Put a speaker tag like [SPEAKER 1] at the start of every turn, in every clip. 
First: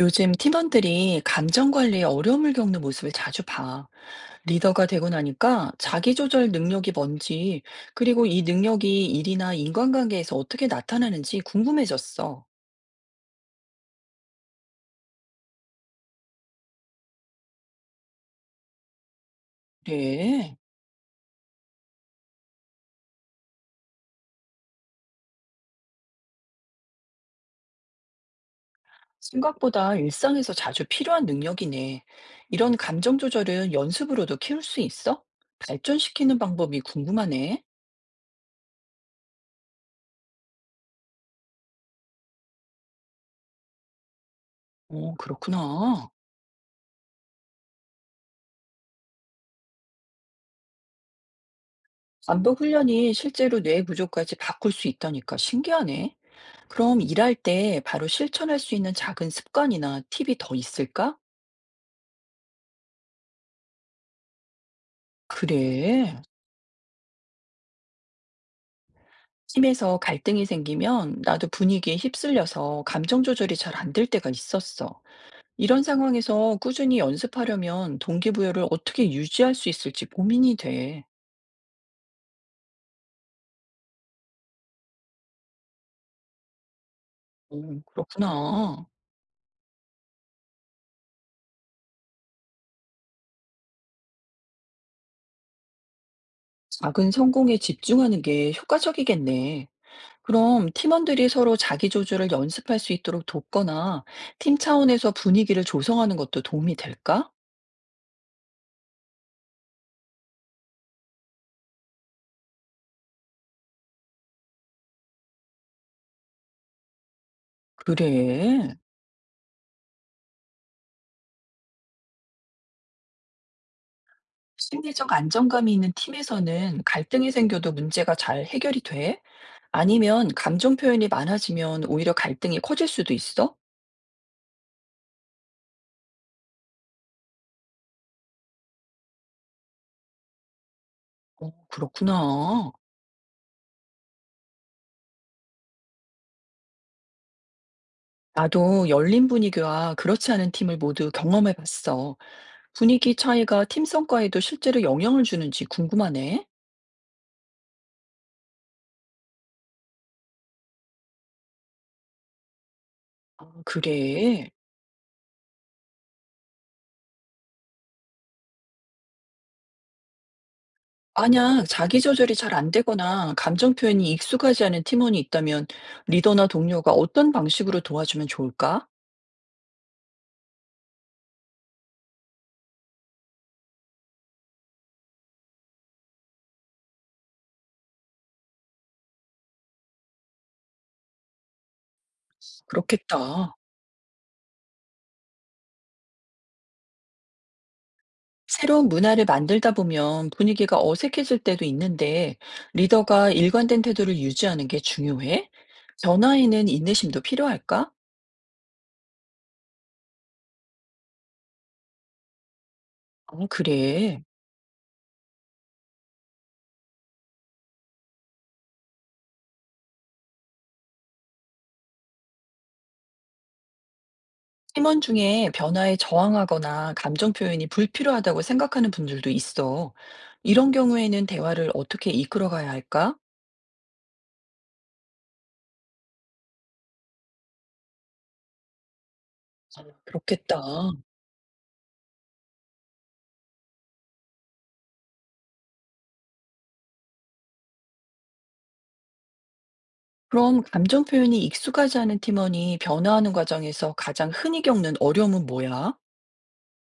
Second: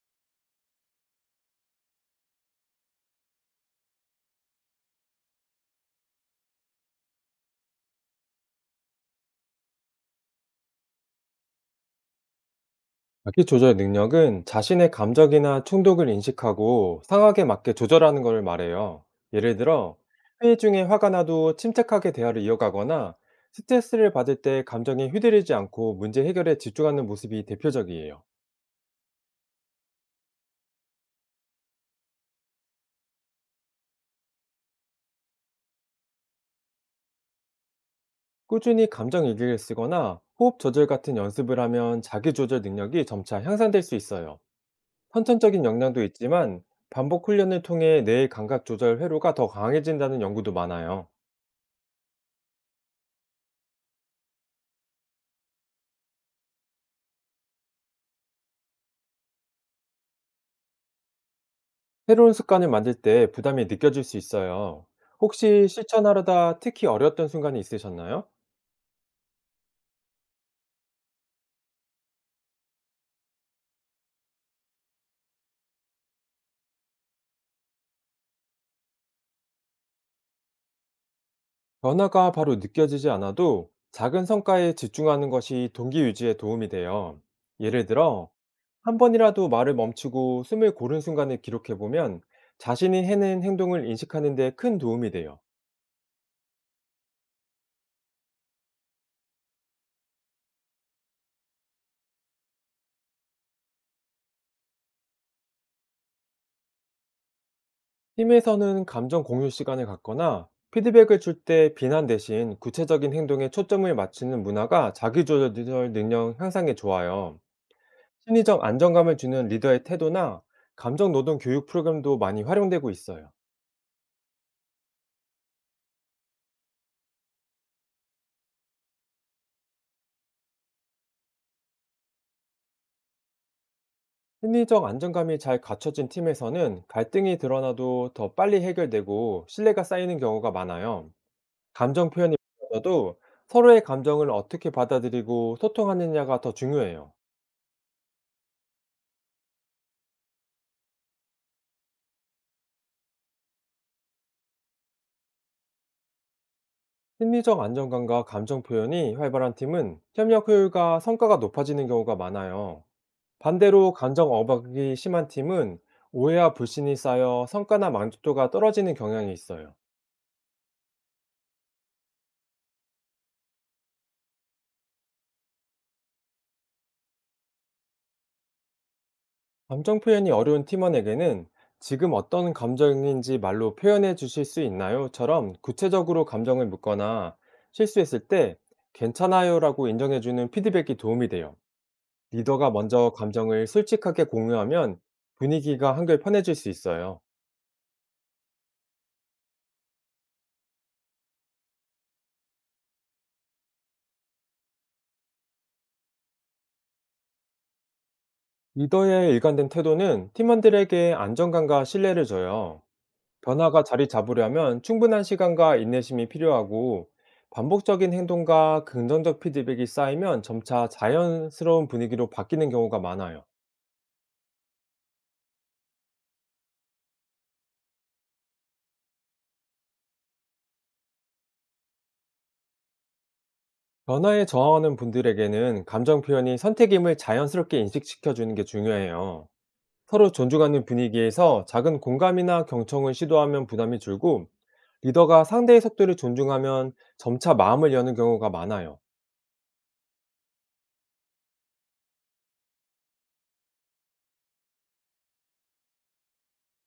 [SPEAKER 1] 요즘 팀원들이 감정 관리에 어려움을 겪는 모습을 자주 봐. 리더가 되고 나니까 자기 조절 능력이 뭔지, 그리고 이 능력이 일이나 인간관계에서 어떻게 나타나는지 궁금해졌어.
[SPEAKER 2] 자기 조절 능력은 자신의 감정이나 충동을 인식하고 상황에 맞게 조절하는 것을 말해요. 예를 들어,
[SPEAKER 1] 그래.
[SPEAKER 2] 회의 중에 화가 나도 침착하게 대화를 이어가거나 스트레스를 받을 때 감정에 휘둘리지 않고 문제 해결에 집중하는 모습이 대표적이에요.
[SPEAKER 1] 생각보다 일상에서 자주 필요한 능력이네. 이런 감정 조절은 연습으로도 키울 수 있어? 발전시키는 방법이 궁금하네.
[SPEAKER 2] 꾸준히 감정 일기를 쓰거나 호흡 조절 같은 연습을 하면 자기 조절 능력이 점차 향상될 수 있어요.
[SPEAKER 1] 어,
[SPEAKER 2] 선천적인 역량도
[SPEAKER 1] 그렇구나.
[SPEAKER 2] 있지만 반복 훈련을 통해 뇌의 감각 조절 회로가 더 강해진다는 연구도 많아요.
[SPEAKER 1] 반복 훈련이 실제로 뇌 구조까지 바꿀 수 있다니까 신기하네. 그럼 일할 때 바로 실천할 수 있는 작은 습관이나 팁이 더 있을까?
[SPEAKER 2] 새로운 습관을 만들 때 부담이 느껴질 수 있어요. 혹시
[SPEAKER 1] 그래.
[SPEAKER 2] 실천하려다 특히 어려웠던 순간이 있으셨나요?
[SPEAKER 1] 팀에서 갈등이 생기면 나도 분위기에 휩쓸려서 감정 조절이 잘 안될 때가 있었어. 이런 상황에서 꾸준히 연습하려면 동기부여를 어떻게 유지할 수 있을지 고민이 돼.
[SPEAKER 2] 변화가 바로 느껴지지 않아도 작은 성과에 집중하는 것이 동기 유지에 도움이 돼요.
[SPEAKER 1] 오
[SPEAKER 2] 예를 들어,
[SPEAKER 1] 그렇구나.
[SPEAKER 2] 한 번이라도 말을 멈추고 숨을 고른 순간을 기록해보면 자신이 해낸 행동을 인식하는 데 큰 도움이 돼요.
[SPEAKER 1] 작은 성공에 집중하는 게 효과적이겠네. 그럼 팀원들이 서로 자기 조절을 연습할 수 있도록 돕거나 팀 차원에서 분위기를 조성하는 것도 도움이 될까?
[SPEAKER 2] 팀에서는 감정 공유 시간을 갖거나 피드백을 줄 때 비난 대신 구체적인 행동에 초점을 맞추는 문화가 자기조절 능력 향상에 좋아요. 심리적
[SPEAKER 1] 그래.
[SPEAKER 2] 안정감을 주는 리더의 태도나 감정 노동 교육 프로그램도 많이 활용되고 있어요.
[SPEAKER 1] 심리적 안정감이 있는 팀에서는 갈등이 생겨도 문제가 잘 해결이 돼? 아니면 감정 표현이 많아지면 오히려 갈등이 커질 수도 있어?
[SPEAKER 2] 심리적 안정감이 잘 갖춰진 팀에서는 갈등이 드러나도 더 빨리 해결되고 신뢰가 쌓이는 경우가 많아요.
[SPEAKER 1] 어,
[SPEAKER 2] 감정 표현이
[SPEAKER 1] 그렇구나.
[SPEAKER 2] 많아도 서로의 감정을 어떻게 받아들이고 소통하느냐가 더 중요해요.
[SPEAKER 1] 나도 열린 분위기와 그렇지 않은 팀을 모두 경험해 봤어. 분위기 차이가 팀 성과에도 실제로 영향을 주는지 궁금하네.
[SPEAKER 2] 심리적 안정감과 감정 표현이 활발한 팀은 협력 효율과 성과가 높아지는 경우가 많아요.
[SPEAKER 1] 아,
[SPEAKER 2] 반대로 감정
[SPEAKER 1] 그래.
[SPEAKER 2] 억압이 심한 팀은 오해와 불신이 쌓여 성과나 만족도가 떨어지는 경향이 있어요.
[SPEAKER 1] 만약 자기 조절이 잘 안 되거나 감정 표현이 익숙하지 않은 팀원이 있다면 리더나 동료가 어떤 방식으로 도와주면 좋을까?
[SPEAKER 2] 감정 표현이 어려운 팀원에게는 "지금 어떤 감정인지 말로 표현해 주실 수 있나요?"처럼 구체적으로 감정을 묻거나 실수했을 때 괜찮아요라고 인정해 주는 피드백이 도움이 돼요. 리더가 먼저
[SPEAKER 1] 그렇겠다.
[SPEAKER 2] 감정을 솔직하게 공유하면 분위기가 한결 편해질 수 있어요.
[SPEAKER 1] 새로운 문화를 만들다 보면 분위기가 어색해질 때도 있는데 리더가 일관된 태도를 유지하는 게 중요해? 변화에는 인내심도 필요할까?
[SPEAKER 2] 리더의 일관된 태도는 팀원들에게 안정감과 신뢰를 줘요.
[SPEAKER 1] 어,
[SPEAKER 2] 변화가 자리
[SPEAKER 1] 그래.
[SPEAKER 2] 잡으려면 충분한 시간과 인내심이 필요하고, 반복적인 행동과 긍정적 피드백이 쌓이면 점차 자연스러운 분위기로 바뀌는 경우가 많아요.
[SPEAKER 1] 팀원 중에 변화에 저항하거나 감정 표현이 불필요하다고 생각하는 분들도 있어. 이런 경우에는 대화를 어떻게 이끌어가야 할까?
[SPEAKER 2] 변화에 저항하는 분들에게는 감정 표현이 선택임을 자연스럽게 인식시켜주는 게 중요해요.
[SPEAKER 1] 아,
[SPEAKER 2] 서로
[SPEAKER 1] 그렇겠다.
[SPEAKER 2] 존중하는 분위기에서 작은 공감이나 경청을 시도하면 부담이 줄고, 리더가 상대의 속도를 존중하면 점차 마음을 여는 경우가 많아요.
[SPEAKER 1] 그럼 감정 표현이 익숙하지 않은 팀원이 변화하는 과정에서 가장 흔히 겪는 어려움은 뭐야?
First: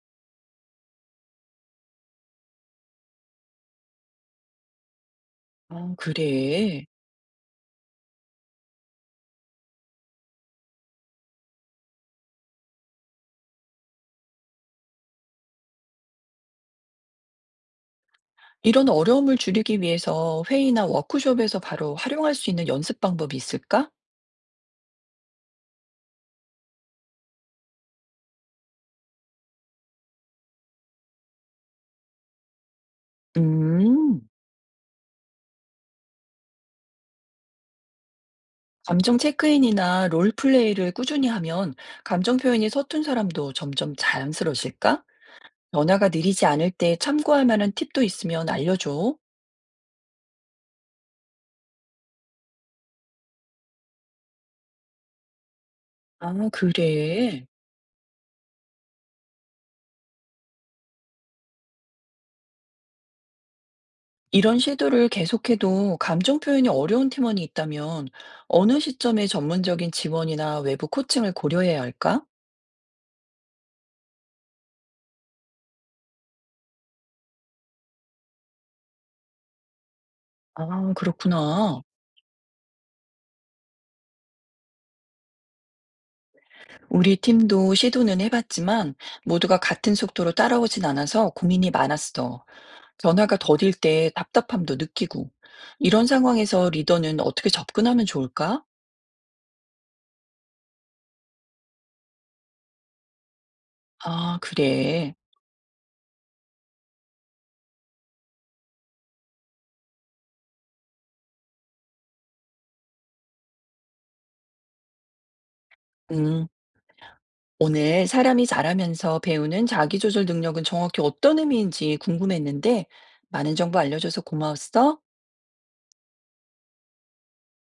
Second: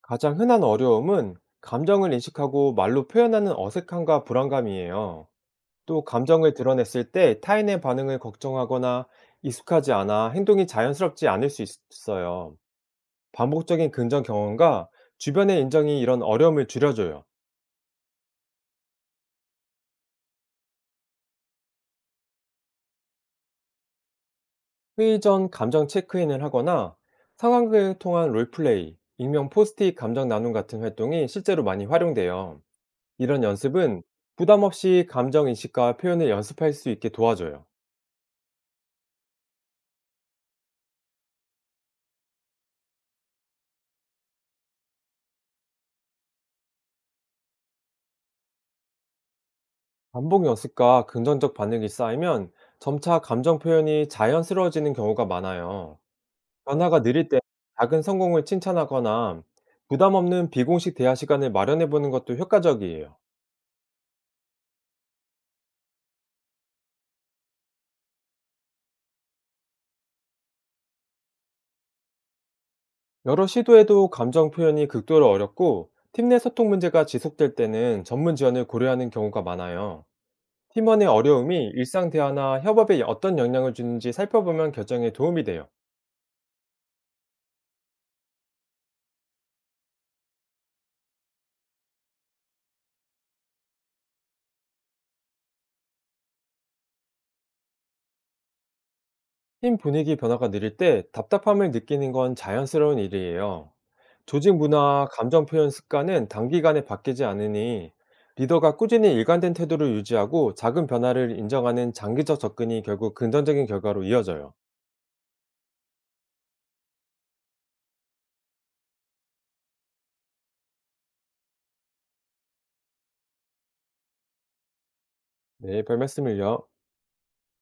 [SPEAKER 2] 가장 흔한 어려움은 감정을 인식하고 말로 표현하는 어색함과 불안감이에요.
[SPEAKER 1] 아,
[SPEAKER 2] 또 감정을
[SPEAKER 1] 그래.
[SPEAKER 2] 드러냈을 때 타인의 반응을 걱정하거나 익숙하지 않아 행동이 자연스럽지 않을 수 있어요. 반복적인 긍정 경험과 주변의 인정이 이런 어려움을 줄여줘요.
[SPEAKER 1] 이런 어려움을 줄이기 위해서 회의나 워크숍에서 바로 활용할 수 있는 연습 방법이 있을까?
[SPEAKER 2] 회의 전 감정 체크인을 하거나 상황을 통한 롤플레이, 익명 포스트잇 감정 나눔 같은 활동이 실제로 많이 활용돼요. 이런 연습은
[SPEAKER 1] 음.
[SPEAKER 2] 부담 없이 감정 인식과 표현을 연습할 수 있게 도와줘요.
[SPEAKER 1] 감정 체크인이나 롤플레이를 꾸준히 하면 감정 표현이 서툰 사람도 점점 자연스러워질까? 변화가 느리지 않을 때 참고할 만한 팁도 있으면 알려줘.
[SPEAKER 2] 반복 연습과 긍정적 반응이 쌓이면 점차 감정 표현이 자연스러워지는 경우가 많아요.
[SPEAKER 1] 아,
[SPEAKER 2] 변화가 느릴 때
[SPEAKER 1] 그래.
[SPEAKER 2] 작은 성공을 칭찬하거나 부담 없는 비공식 대화 시간을 마련해 보는 것도 효과적이에요.
[SPEAKER 1] 이런 시도를 계속해도 감정 표현이 어려운 팀원이 있다면 어느 시점에 전문적인 지원이나 외부 코칭을 고려해야 할까?
[SPEAKER 2] 여러 시도에도 감정 표현이 극도로 어렵고 팀 내 소통 문제가 지속될 때는 전문 지원을 고려하는 경우가 많아요.
[SPEAKER 1] 아,
[SPEAKER 2] 팀원의 어려움이
[SPEAKER 1] 그렇구나.
[SPEAKER 2] 일상 대화나 협업에 어떤 영향을 주는지 살펴보면 결정에 도움이 돼요.
[SPEAKER 1] 우리 팀도 시도는 해봤지만 모두가 같은 속도로 따라오진 않아서 고민이 많았어. 변화가 더딜 때 답답함도 느끼고. 이런 상황에서 리더는 어떻게 접근하면 좋을까?
[SPEAKER 2] 팀 분위기 변화가 느릴 때 답답함을 느끼는 건 자연스러운 일이에요.
[SPEAKER 1] 아,
[SPEAKER 2] 조직 문화와
[SPEAKER 1] 그래.
[SPEAKER 2] 감정 표현 습관은 단기간에 바뀌지 않으니, 리더가 꾸준히 일관된 태도를 유지하고 작은 변화를 인정하는 장기적 접근이 결국 긍정적인 결과로 이어져요.
[SPEAKER 1] 음. 오늘 사람이 자라면서 배우는 자기조절 능력은 정확히 어떤 의미인지 궁금했는데, 많은 정보 알려줘서 고마웠어.
[SPEAKER 2] 네, 별 말씀을요.